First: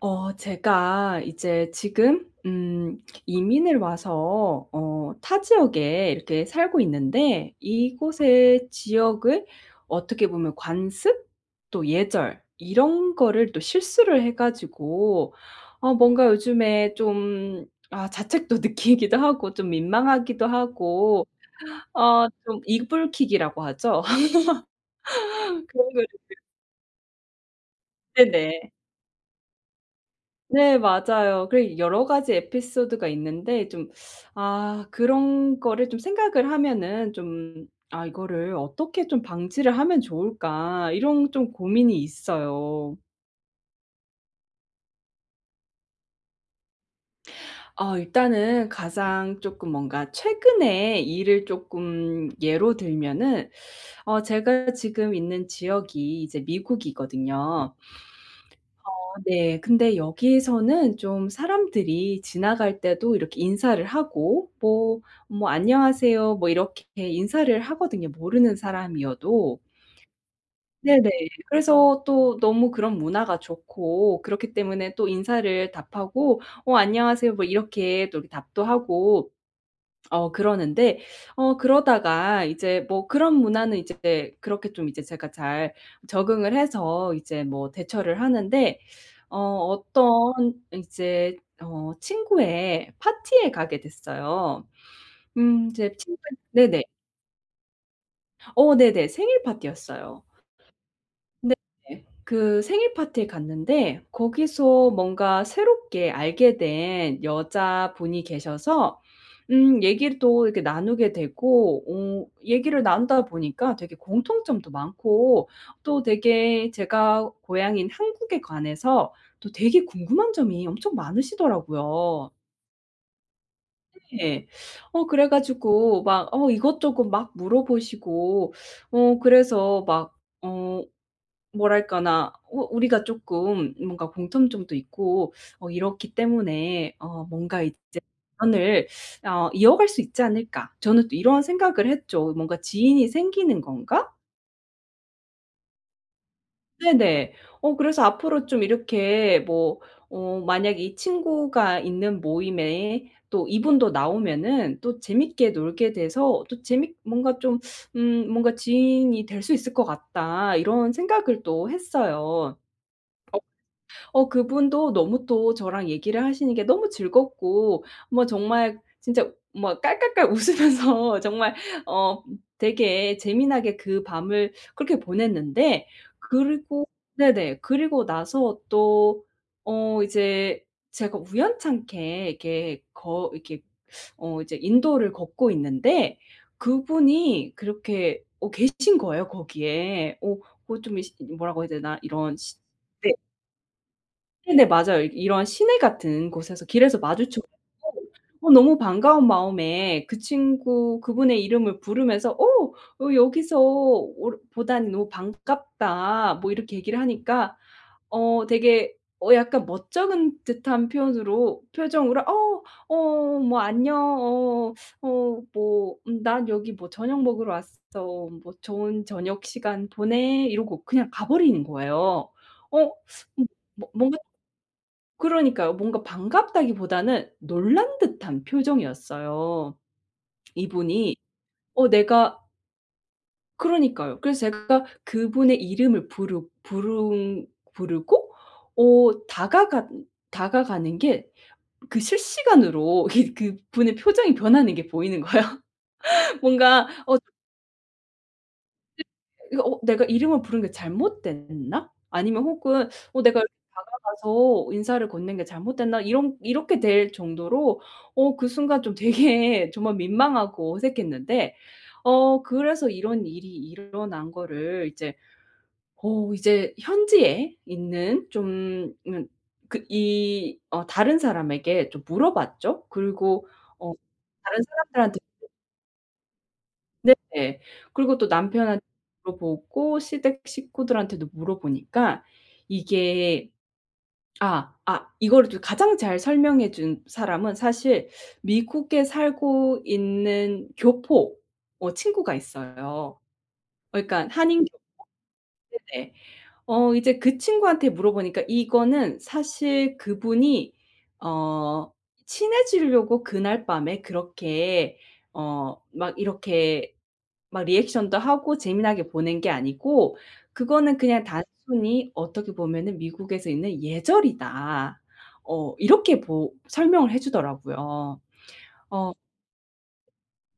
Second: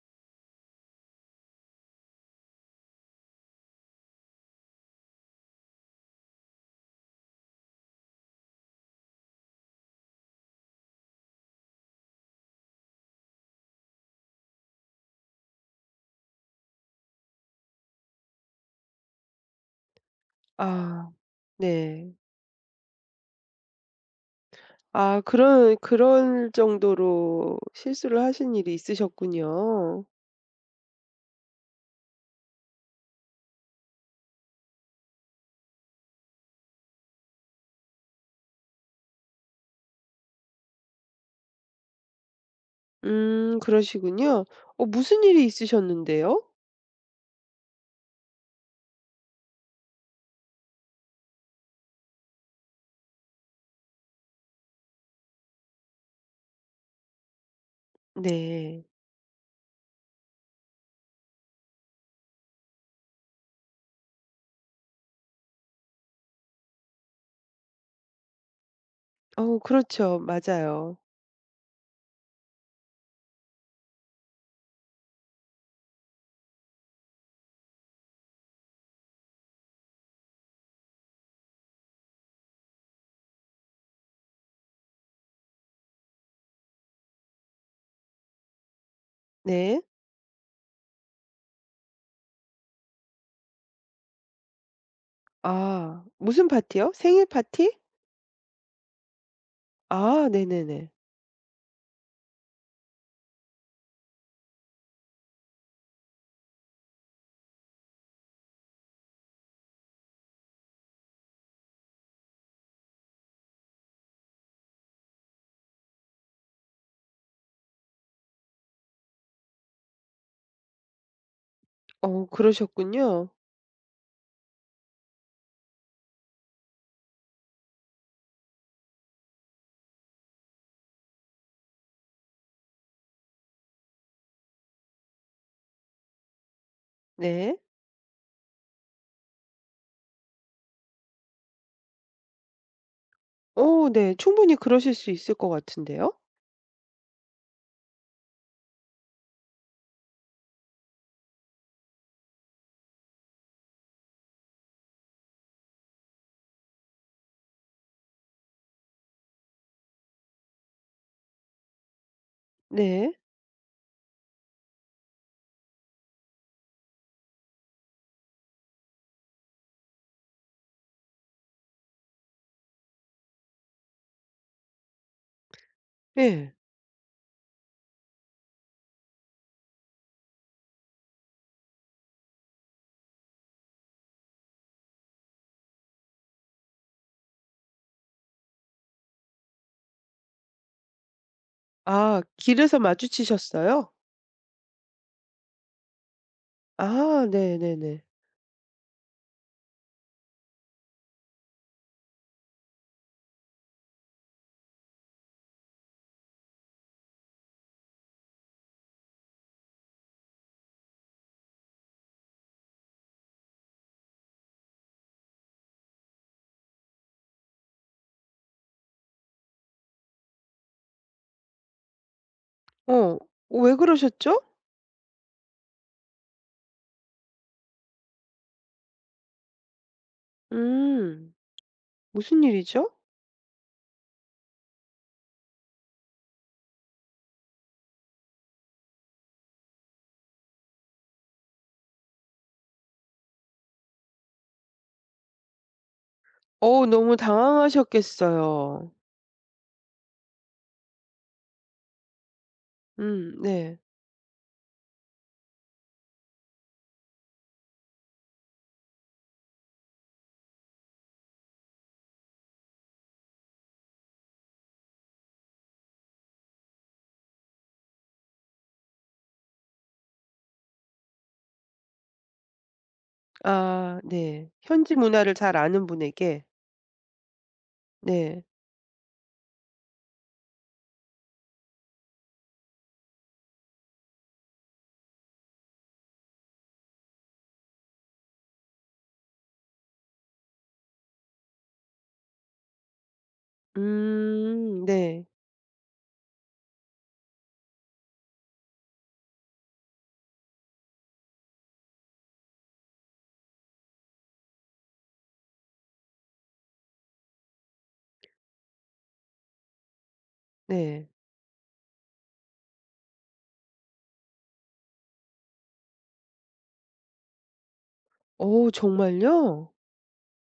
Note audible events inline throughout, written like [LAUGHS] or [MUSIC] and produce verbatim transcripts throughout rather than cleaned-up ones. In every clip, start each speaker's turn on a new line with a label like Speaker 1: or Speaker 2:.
Speaker 1: 어, 제가 이제 지금 음 이민을 와서 어 타 지역에 이렇게 살고 있는데 이곳의 지역을 어떻게 보면 관습, 또 예절 이런 거를 또 실수를 해 가지고 어 뭔가 요즘에 좀 아 자책도 느끼기도 하고 좀 민망하기도
Speaker 2: 아
Speaker 1: 하고
Speaker 2: 네.
Speaker 1: 어 좀 이불킥이라고 하죠.
Speaker 2: 아,
Speaker 1: [LAUGHS]
Speaker 2: 그럴
Speaker 1: 그런 걸 [UNINTELLIGIBLE]
Speaker 2: 그럴 정도로 실수를 하신
Speaker 1: 네네.
Speaker 2: 일이 있으셨군요.
Speaker 1: 네, 맞아요. 그리고 여러 가지 에피소드가 있는데 좀 아 그런 거를 좀 생각을 하면은 좀 '아 이거를 어떻게 좀 방지를 하면 좋을까.' 이런 좀 고민이 있어요.
Speaker 2: 음, 그러시군요. 어 무슨 일이 있으셨는데요?
Speaker 1: 어 일단은 가장 쪼끔 뭔가 최근에 일을 쪼끔 예로 들면은 어 제가 지금 있는 지역이 이제 미국이거든요.
Speaker 2: 네.
Speaker 1: 어 네, 근데 여기서는 좀 사람들이 지나갈 때도 이렇게 인사를 하고 뭐, 뭐 "안녕하세요." 뭐 이렇게 인사를 하거든요, 모르는 사람이어도.
Speaker 2: 어, 그렇죠. 맞아요.
Speaker 1: 네네. 그래서 또 너무 그런 문화가 좋고 그렇기 때문에 또 인사를 답하고 "어, 안녕하세요." 뭐 이렇게 또 이렇게 답도 하고 어 그러는데 어 그러다가 이제 뭐 그런 문화는 제 그렇게 좀 이제 제가 잘 적응을 해서 이제 뭐 대처를 하는데 어
Speaker 2: 네.
Speaker 1: 어떤 이제 어 친구의 파티에 가게 됐어요. 음 이제
Speaker 2: 아,
Speaker 1: 친구의
Speaker 2: 무슨
Speaker 1: 네네.
Speaker 2: 파티요? 생일파티?
Speaker 1: 어, 네네. 생일 파티였어요.
Speaker 2: 아 네네네.
Speaker 1: 네네. 그 생일 파티에 갔는데 거기서 뭔가 새롭게 알게 된 여자분이 계셔서 음 얘기를 또 이렇게 나누게 되고 어 얘기를 나누다 보니까 되게 공통점도 많고 또 되게 제가 고향인 한국에 관해서 또 되게 궁금한 점이 엄청
Speaker 2: 어,
Speaker 1: 많으시더라고요.
Speaker 2: 그러셨군요.
Speaker 1: 네. 어 그래 가지고 막 어 이것저것 막 물어보시고 어 그래서 막 어 뭐랄까나 어 우리가 쪼끔 뭔가 공통점도 있고 어 이렇기 때문에 어
Speaker 2: 네.
Speaker 1: 뭔가 이제 '연을 어 이어갈 수 있지 않을까.' 저는 또 이런 생각을 했죠. '뭔가 지인이 생기는
Speaker 2: 어
Speaker 1: 건가.'
Speaker 2: 네. 충분히 그러실 수 있을 것 같은데요?
Speaker 1: 네네. 어 그래서 앞으로 좀 이렇게 뭐 어 만약에 이 친구가 있는 모임에 또 이분도 나오면은 또 재밌게 놀게 돼서 또 재밌 뭔가 좀 음 뭔가 '지인이 될 수 있을 것 같다.' 이런 생각을 또 했어요.
Speaker 2: 네.
Speaker 1: 어. 어 그분도 너무 또 저랑 얘기를 하시는 게 너무 즐겁고 뭐 정말 진짜 뭐 깔깔깔 웃으면서 정말 어 되게 재미나게 그 밤을 그렇게 보냈는데
Speaker 2: 예.
Speaker 1: 그리고 네네 그리고 나서 또 어 이제 제가 우연찮게 이렇게 거 이렇게 어 이제 인도를 걷고 있는데 그분이 그렇게 어 계신 거예요, 거기에. 어 뭐 좀 이 시 이 뭐라고 해야 되나
Speaker 2: 아
Speaker 1: 이런 시
Speaker 2: 길에서
Speaker 1: 네.
Speaker 2: 마주치셨어요?
Speaker 1: 네네, 맞아요. 이 이런 시내 같은 곳에서 길에서
Speaker 2: 아
Speaker 1: 마주쳐 갖고
Speaker 2: 네네네.
Speaker 1: 어 너무 반가운 마음에 그 친구 그분의 이름을 부르면서 어 "어 여기서 어 보다니 너무 반갑다." 뭐 이렇게 얘기를 하니까 어 되게 어 약간 멋쩍은 듯한 표현으로 표정으로 어 어 뭐 "안녕, 어 어 뭐 음 난 여기 뭐 저녁 먹으러 왔어. 뭐 좋은 저녁 시간 보내." 이러고 그냥 가버린 거예요. 어?
Speaker 2: 어 왜
Speaker 1: 뭐 뭔가
Speaker 2: 그러셨죠?
Speaker 1: 그러니까요. 뭔가 반갑다기보다는 놀란 듯한 표정이었어요. 이분이
Speaker 2: 음.
Speaker 1: 어 내가
Speaker 2: 무슨 일이죠?
Speaker 1: 그러니까요. 그래서 제가 그분의 이름을 부르 부르 부르고 어 다가간 다가가는 게 그 실시간으로 이게 그분의 표정이 변하는 게 보이는 거예요.
Speaker 2: 어
Speaker 1: 뭔가
Speaker 2: 너무
Speaker 1: 어
Speaker 2: 당황하셨겠어요.
Speaker 1: 이 이거 어 '내가 이름을 부른 게 잘못됐나? 아니면 혹은 어
Speaker 2: 음
Speaker 1: 내가
Speaker 2: 네.
Speaker 1: 다가가서 인사를 건넨 게 잘못됐나?' 이런 이렇게 될 정도로 어 그 순간 좀 되게 정말 민망하고 어색했는데 어 그래서 이런 일이 일어난 거를 이제 어 이제 현지에 있는 좀 음 그 이 어 다른 사람에게 좀 물어봤죠. 그리고 어
Speaker 2: 아, 네.
Speaker 1: 다른
Speaker 2: 현지
Speaker 1: 사람들한테도
Speaker 2: 문화를 잘 아는 분에게
Speaker 1: 네. 그리고 또
Speaker 2: 네.
Speaker 1: 남편 한 물어보고 시댁 식구들한테도 물어보니까 이게 아 아 이걸 주 가장 잘 설명해 준 사람은 사실 미국에 살고 있는 교포 어 친구가 있어요. 그니까 한인 교포
Speaker 2: 음. 네.
Speaker 1: 네네. 어 이제 그 친구한테 물어보니까 "이거는 사실 그분이 어 친해지려고 그날 밤에 그렇게 어 막 이렇게 막 리액션도 하고 재미나게 보낸 게 아니고 그거는
Speaker 2: 네.
Speaker 1: 그냥 단순히 어떻게 보면은 미국에서 있는 예절이다." 어 이렇게 보 설명을 해 주더라고요.
Speaker 2: 어
Speaker 1: 어.
Speaker 2: 정말요?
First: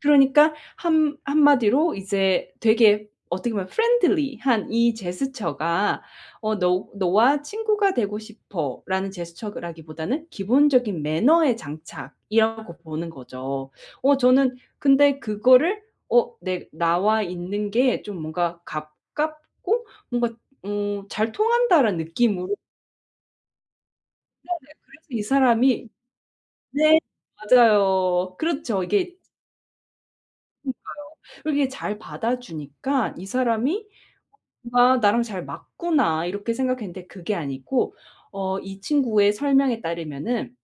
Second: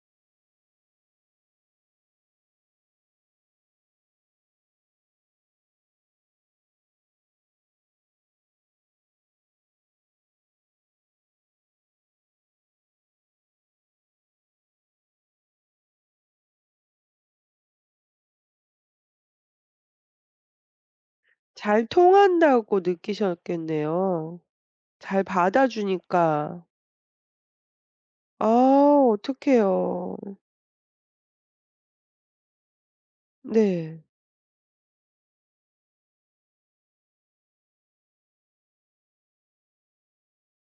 Speaker 1: 그러니까 한 한마디로 이제 되게 어떻게 보면 friendly한 이 제스처가 어 '너 너와 친구가 되고 싶어.'라는 제스처라기보다는 기본적인 매너의 장착이라고 보는 거죠. 어 저는 근데 그거를 어 내 '나와 있는 게 좀 뭔가 가깝고 뭔가 어 잘
Speaker 2: 잘
Speaker 1: 통한다.'라는 느낌으로
Speaker 2: 통한다고 느끼셨겠네요.
Speaker 1: 네네. 그래서 이
Speaker 2: 잘 받아
Speaker 1: 사람이
Speaker 2: 주니까.
Speaker 1: 네 맞아요.
Speaker 2: 아
Speaker 1: 그렇죠 이게
Speaker 2: 어떡해요.
Speaker 1: 그러니까요. 그렇게 잘 받아주니까 '이 사람이
Speaker 2: 네.
Speaker 1: 뭔가 나랑 잘 맞구나.' 이렇게 생각했는데 그게 아니고 어 이 친구의 설명에 따르면은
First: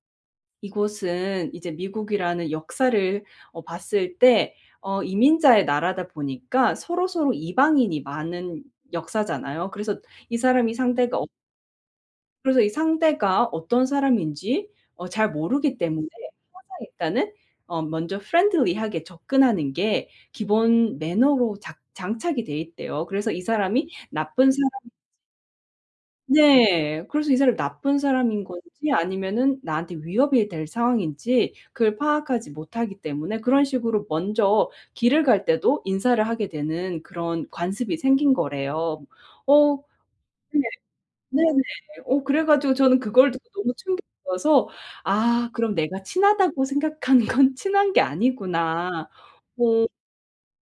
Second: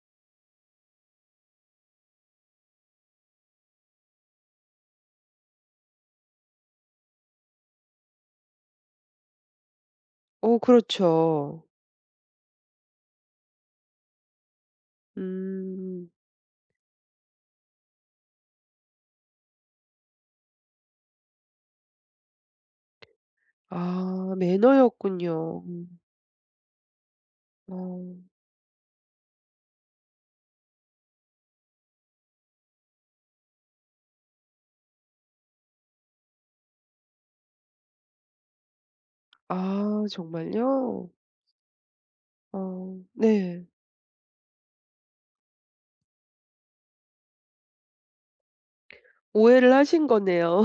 Speaker 1: 이곳은 이제 미국이라는 역사를 어 봤을 때 어 이민자의 나라다 보니까 서로서로 이방인이 많은 역사잖아요. 그래서 이
Speaker 2: 어
Speaker 1: 사람이 상대가 어
Speaker 2: 그렇죠.
Speaker 1: 그래서 이 상대가 어떤 사람인지 어 잘 모르기 때문에
Speaker 2: 음.
Speaker 1: 항상 일단은 어 먼저 friendly 하게 접근하는 게 기본 매너로 작 장착이 돼 있대요. 그래서 이 사람이
Speaker 2: 아
Speaker 1: 나쁜 사람인지
Speaker 2: 매너였군요.
Speaker 1: 네. 그래서 이 사람이 나쁜
Speaker 2: 어
Speaker 1: 사람인 건지 아니면은 나한테 위협이 될 상황인지 그걸 파악하지 못하기 때문에 그런 식으로 먼저 길을 갈 때도 인사를 하게 되는 그런 관습이 생긴 거래요. 어.
Speaker 2: 아
Speaker 1: 근데
Speaker 2: 정말요?
Speaker 1: 네네. 어 그래 가지고 저는
Speaker 2: 어.
Speaker 1: 그걸 듣고
Speaker 2: 네.
Speaker 1: 너무 충격이어서 '아 그럼 내가 친하다고 생각한 건 친한 게 아니구나.'
Speaker 2: 오해를
Speaker 1: 뭐
Speaker 2: 하신 거네요.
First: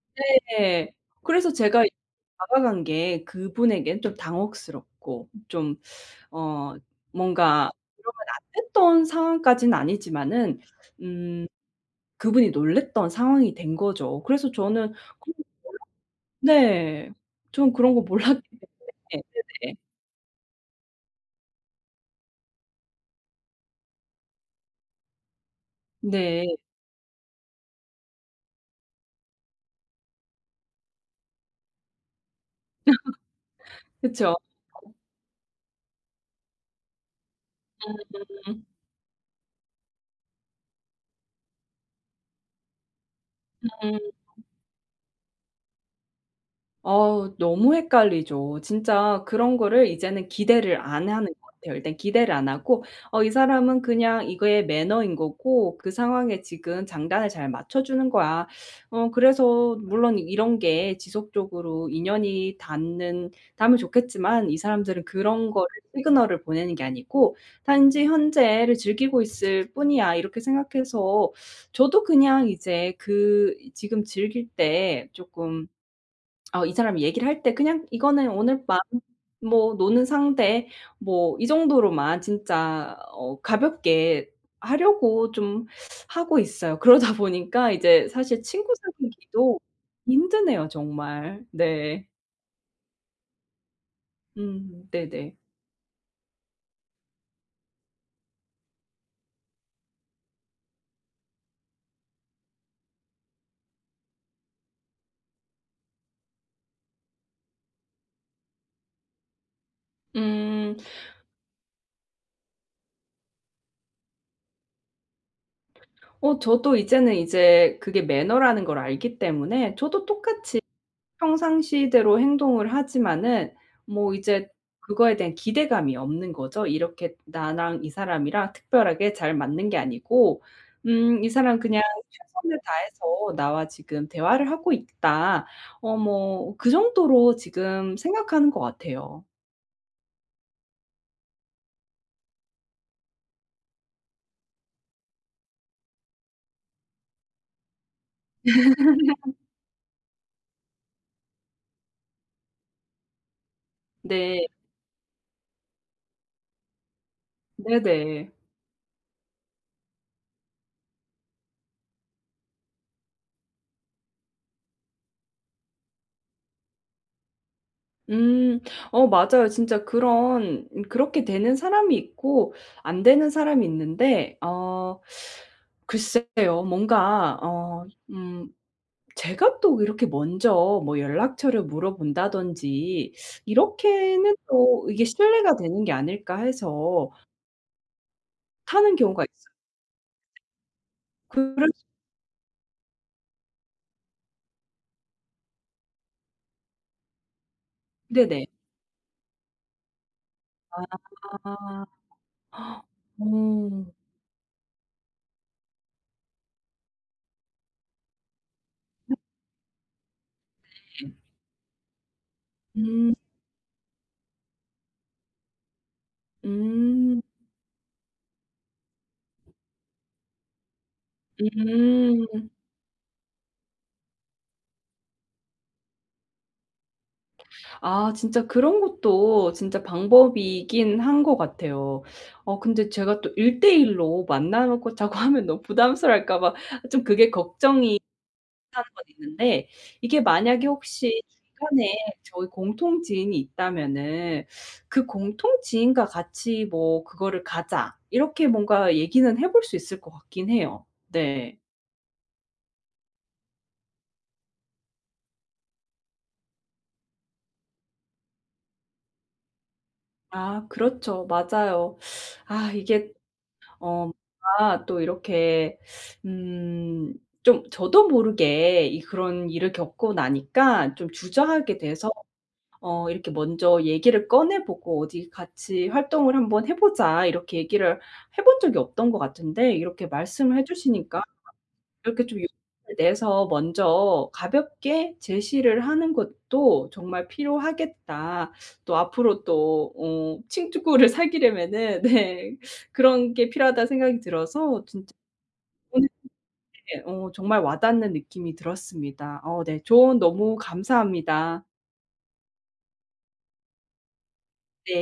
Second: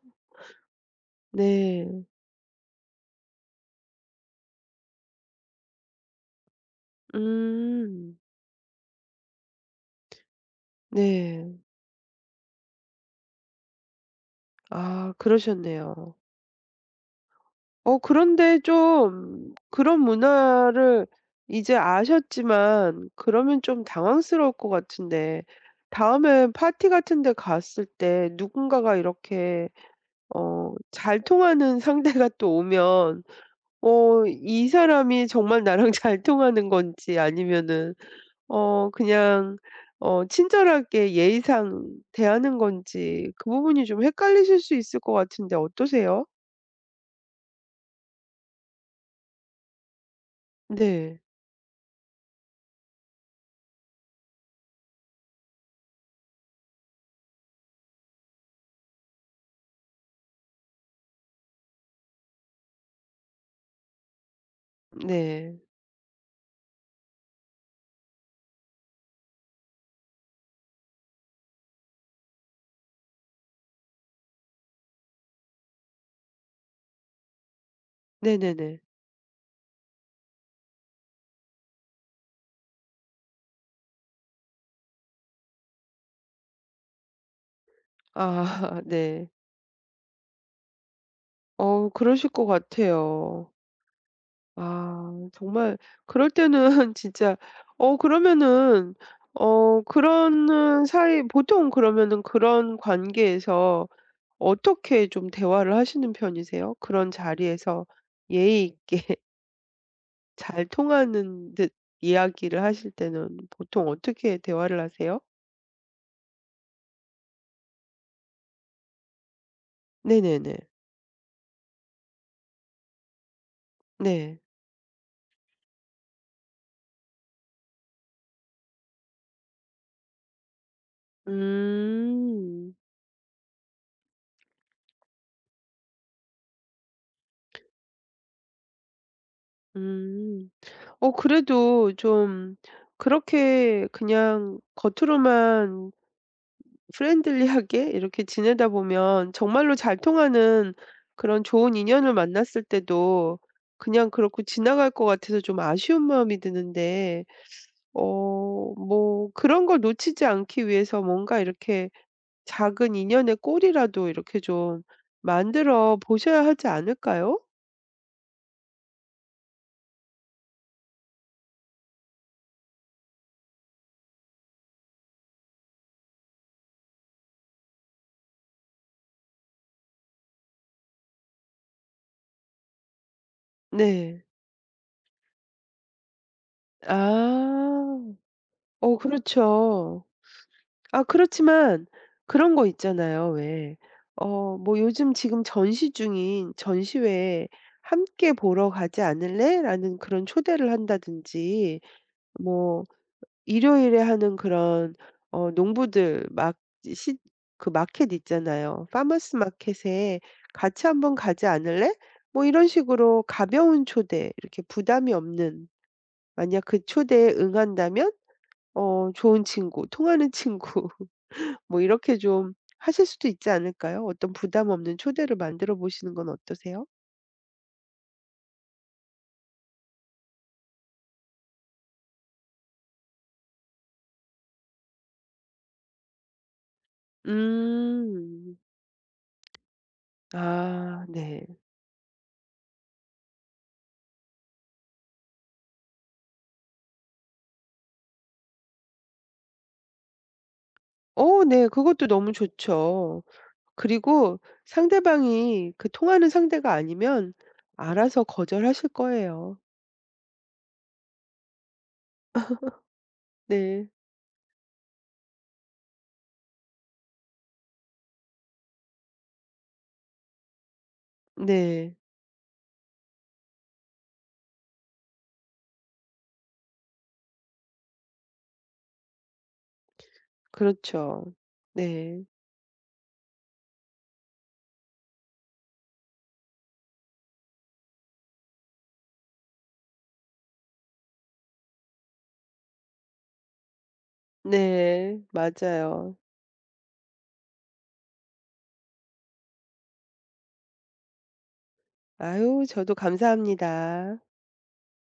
Speaker 2: [LAUGHS]
Speaker 1: 네. 그래서 제가 이
Speaker 2: 네.
Speaker 1: 다가간 게 그분에겐 좀 당혹스럽고 좀 어 뭔가 그러면
Speaker 2: 음.
Speaker 1: 안 됐던 상황까지는 아니지마는 음
Speaker 2: 네.
Speaker 1: 그분이 놀랬던 상황이 된 거죠. 그래서 저는
Speaker 2: 아
Speaker 1: 그런 거
Speaker 2: 그러셨네요.
Speaker 1: 몰라 네. 저는 그런
Speaker 2: 어
Speaker 1: 거 몰랐기
Speaker 2: 그런데
Speaker 1: 때문에 네
Speaker 2: 좀
Speaker 1: 그 네.
Speaker 2: 그런 문화를 이제 아셨지만 그러면 좀 당황스러울 것 같은데 다음에
Speaker 1: 네.
Speaker 2: 파티 같은데 갔을 때 누군가가 이렇게 어 잘 통하는 상대가 또 오면
Speaker 1: [LAUGHS]
Speaker 2: 어
Speaker 1: 그쵸.
Speaker 2: 이
Speaker 1: [UNINTELLIGIBLE]
Speaker 2: 사람이 정말 나랑 잘 통하는 건지 아니면은
Speaker 1: 음.
Speaker 2: 어 그냥 어 친절하게 예의상 대하는 건지 그 부분이
Speaker 1: 음.
Speaker 2: 좀 헷갈리실 수 있을 것 같은데 어떠세요?
Speaker 1: 어우. 너무 헷갈리죠. 진짜 그런 거를 이제는 기대를 안
Speaker 2: 네.
Speaker 1: 햐는 것 같아요. 일단 기대를 안 하고 '어 이 사람은 그냥 이게 매너인 거고 그 상황에 지금 장단을 잘 맞춰주는 거야. 어 그래서 물론 이런 게 지속적으로 인연이 닿는 닿으면 좋겠지만 이 사람들은 그런
Speaker 2: 네.
Speaker 1: 거를 시그널을 보내는 게 아니고 단지 현재를 즐기고 있을 뿐이야.' 이렇게 생각해서 저도 그냥 이제 그 지금 즐길 때 조금 어 이 사람이 얘기를 할 때 '그냥 이거는 오늘 밤
Speaker 2: 네네네.
Speaker 1: 뭐 노는 상대.' 뭐 이 정도로만 진짜 어 가볍게 하려고 좀 하고 있어요. 그러다 보니까 이제 사실 친구
Speaker 2: 아 네.
Speaker 1: 사귀기도 힘드네요, 정말.
Speaker 2: 어.
Speaker 1: 네.
Speaker 2: 그러실 거 같아요.
Speaker 1: 음
Speaker 2: 아.
Speaker 1: 네네.
Speaker 2: 정말 그럴 때는 진짜 어 그러면은 어 그러는 사이 보통 그러면은 그런 관계에서 어떻게 좀 대화를 하시는 편이세요, 그런 자리에서 예의 있게? 잘
Speaker 1: 음.
Speaker 2: 통하는 듯 이야기를 하실 때는 보통 어떻게 대화를 하세요?
Speaker 1: 어 저도 이제는 이제 그게 매너라는 걸 알기 때문에 저도
Speaker 2: 네네네.
Speaker 1: 똑같이 평상시대로 행동을 하지만은 뭐
Speaker 2: 네.
Speaker 1: 이제 그거에 대한 기대감이 없는 거죠. 이렇게 나랑 이 사람이랑 특별하게 잘 맞는 게 아니고 음 이 사람 그냥 최선을
Speaker 2: 음.
Speaker 1: 다해서 나와 지금 대화를 하고 있다 어 뭐 그 정도로 지금 생각하는 것 같아요.
Speaker 2: 음, 어 그래도 좀 그렇게 그냥 겉으로만 ...프렌들리하게 이렇게 지내다 보면
Speaker 1: [LAUGHS]
Speaker 2: 정말로 잘 통하는 그런 좋은 인연을 만났을 때도 그냥 그렇고
Speaker 1: 네.
Speaker 2: 지나갈 것 같아서 좀 아쉬운 마음이 드는데
Speaker 1: 네네.
Speaker 2: 어 뭐 그런 걸 놓치지 않기 위해서 뭔가 이렇게 작은 인연의 꼬리라도 이렇게 좀 만들어 보셔야 하지 않을까요?
Speaker 1: 음. 어 맞아요. 진짜 그런 그렇게 되는 사람이 있고 안 되는 사람이 있는데 어 글쎄요. 뭔가 어 음 제가 또 이렇게 먼저 뭐 연락처를 물어본다든지
Speaker 2: 네.
Speaker 1: 이렇게는 또 이게 실례가 되는 게 아닐까 해서
Speaker 2: 아.
Speaker 1: 못하는
Speaker 2: 어
Speaker 1: 경우가 있어요.
Speaker 2: 그렇죠. 아
Speaker 1: 그럴 수
Speaker 2: 그렇지만 그런 거 있잖아요, 왜. 어 뭐 "요즘 지금 전시 중인 전시회 함께
Speaker 1: 네네.
Speaker 2: 보러 가지 않을래?"라는 그런 초대를 한다든지
Speaker 1: 아.
Speaker 2: 뭐
Speaker 1: 오.
Speaker 2: 일요일에 하는 그런 어 농부들 막 이제 시 그 마켓 있잖아요.
Speaker 1: 네
Speaker 2: "파머스 마켓에 같이
Speaker 1: 네.
Speaker 2: 한번 가지 않을래?" 뭐 이런
Speaker 1: 음.
Speaker 2: 식으로 가벼운 초대 이렇게 부담이 없는 만약 그
Speaker 1: 음.
Speaker 2: 초대에 응한다면 어 좋은 친구 통하는 친구 [LAUGHS] 뭐 이렇게
Speaker 1: 음.
Speaker 2: 좀 하실 수도 있지 않을까요? 어떤 부담 없는 초대를 만들어 보시는 건 어떠세요?
Speaker 1: 아. 진짜 그런 것도 진짜 방법이긴 한 것 같아요. 어 근데 제가 또 일대일 로 만나 놓고 자고 하면 너무 부담스러워할까 봐 좀 그게 걱정이
Speaker 2: 음.
Speaker 1: 가는 건 있는데 이게 만약에
Speaker 2: 아
Speaker 1: 혹시
Speaker 2: 네.
Speaker 1: 중간에 저희 공통 지인이 있다면은 "그 공통 지인과 같이 뭐 그거를 가자." 이렇게 뭔가 얘기는 해 볼 수 있을 것 같긴 해요.
Speaker 2: 어
Speaker 1: 네.
Speaker 2: 네. 그것도 너무 좋죠. 그리고 상대방이 그 통하는 상대가 아니면 알아서 거절하실 거예요.
Speaker 1: 아. 그렇죠. 맞아요. 아 이게
Speaker 2: [LAUGHS] 네.
Speaker 1: 어 뭔가 또 이렇게 음 좀 저도 모르게 이 그런 일을 겪고 나니까 좀 주저하게
Speaker 2: 네.
Speaker 1: 돼서 어 이렇게 먼저 얘기를 꺼내 보고 "어디 같이 활동을 한 번 해 보자." 이렇게 얘기를 해 본 적이 없던 것 같은데 이렇게 말씀을 해 주시니까
Speaker 2: 그렇죠. 네.
Speaker 1: 이렇게 좀 용기를 내서 먼저 가볍게 제시를 하는 것도 정말 필요하겠다. 또 앞으로 또 어 칭투구 를 사귀려면은 네 그런 게 필요하다는 생각이 들어서 진짜
Speaker 2: 네.
Speaker 1: 오늘
Speaker 2: 맞아요.
Speaker 1: 예 어 정말 와닿는 느낌이 들었습니다. 어 네. 조언 너무 감사합니다.
Speaker 2: 아유. 저도 감사 합니다.
Speaker 1: 네.